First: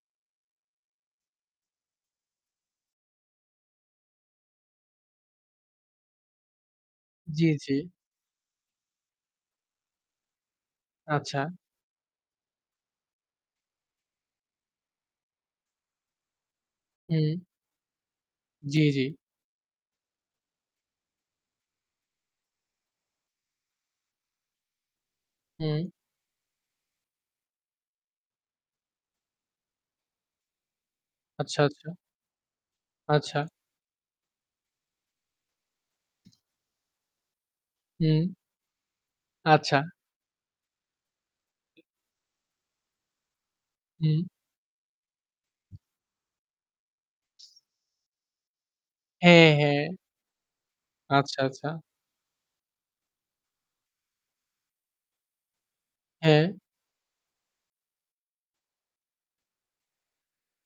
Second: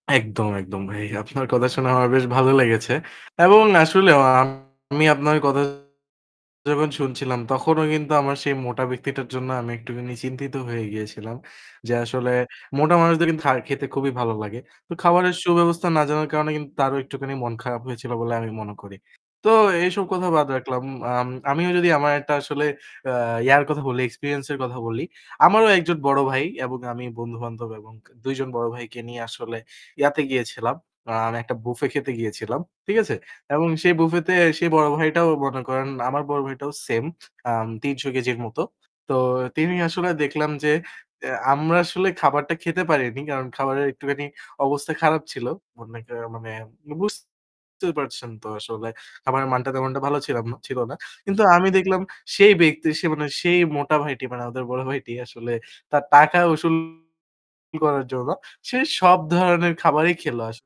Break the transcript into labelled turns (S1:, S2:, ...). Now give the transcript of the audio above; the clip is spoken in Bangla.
S1: একদম, একদম ভাই। আপনার কথা শোনা আমার বেশ ভালো লেগেছে। এবং আসলেও আমি আপনার কথা যখন শুনছিলাম
S2: জি, জি।
S1: তখনও কিন্তু আমার সেই মোটা ব্যক্তিটার জন্য আমি একটুখানি চিন্তিত হয়ে গিয়েছিলাম।
S2: আচ্ছা।
S1: যে আসলে মোটা মানুষদের কিন্তু খা খেতে খুবই ভালো লাগে। তো খাবারের সুব্যবস্থা না জানার কারণে কিন্তু তারও একটুখানি
S2: হুম।
S1: মন খারাপ হয়েছিল বলে আমি মনে
S2: জি,
S1: করি।
S2: জি।
S1: তো এইসব কথা বাদ রাখলাম। আম আমিও যদি আমার একটা আসলে আ ইয়ার কথা বলি, experience এর কথা বলি। আমারও
S2: হুম।
S1: একজন বড় ভাই এবং আমি বন্ধু-বান্ধব এবং ২ জন বড় ভাইকে নিয়ে আসলে ইয়াতে গিয়েছিলাম। [unintelligible] একটা
S2: আচ্ছা,
S1: বুফে
S2: আচ্ছা।
S1: খেতে গিয়েছিলাম। ঠিক আছে?
S2: আচ্ছা।
S1: এবং সেই বুফেতে সেই বড় ভাইটাও মনে করেন, আমার বড় ভাইটাও same আম ৩০০
S2: হুম।
S1: কেজির মতো। তো তিনি
S2: আচ্ছা।
S1: আসলে দেখলাম যে এ্যা আমরা আসলে খাবারটা খেতে পারিনি। কারণ খাবারের
S2: হুম।
S1: একটুখানি অবস্থা খারাপ ছিল। মনে করেন মানে বুঝতে পারছেন তো আসলে খাবারের
S2: হ্যাঁ,
S1: মানটা
S2: হ্যাঁ।
S1: তেমনটা ভালো ছিলাম না, ছিল না।
S2: আচ্ছা,
S1: কিন্তু আমি
S2: আচ্ছা।
S1: দেখলাম সেই ব্যক্তি, সে মানে সেই মোটা ভাইটি মানে আমাদের বড় ভাইটি আসলে তার টাকা
S2: হ্যাঁ।
S1: উসুল করার জন্য সে সব ধরনের খাবারই খেল আস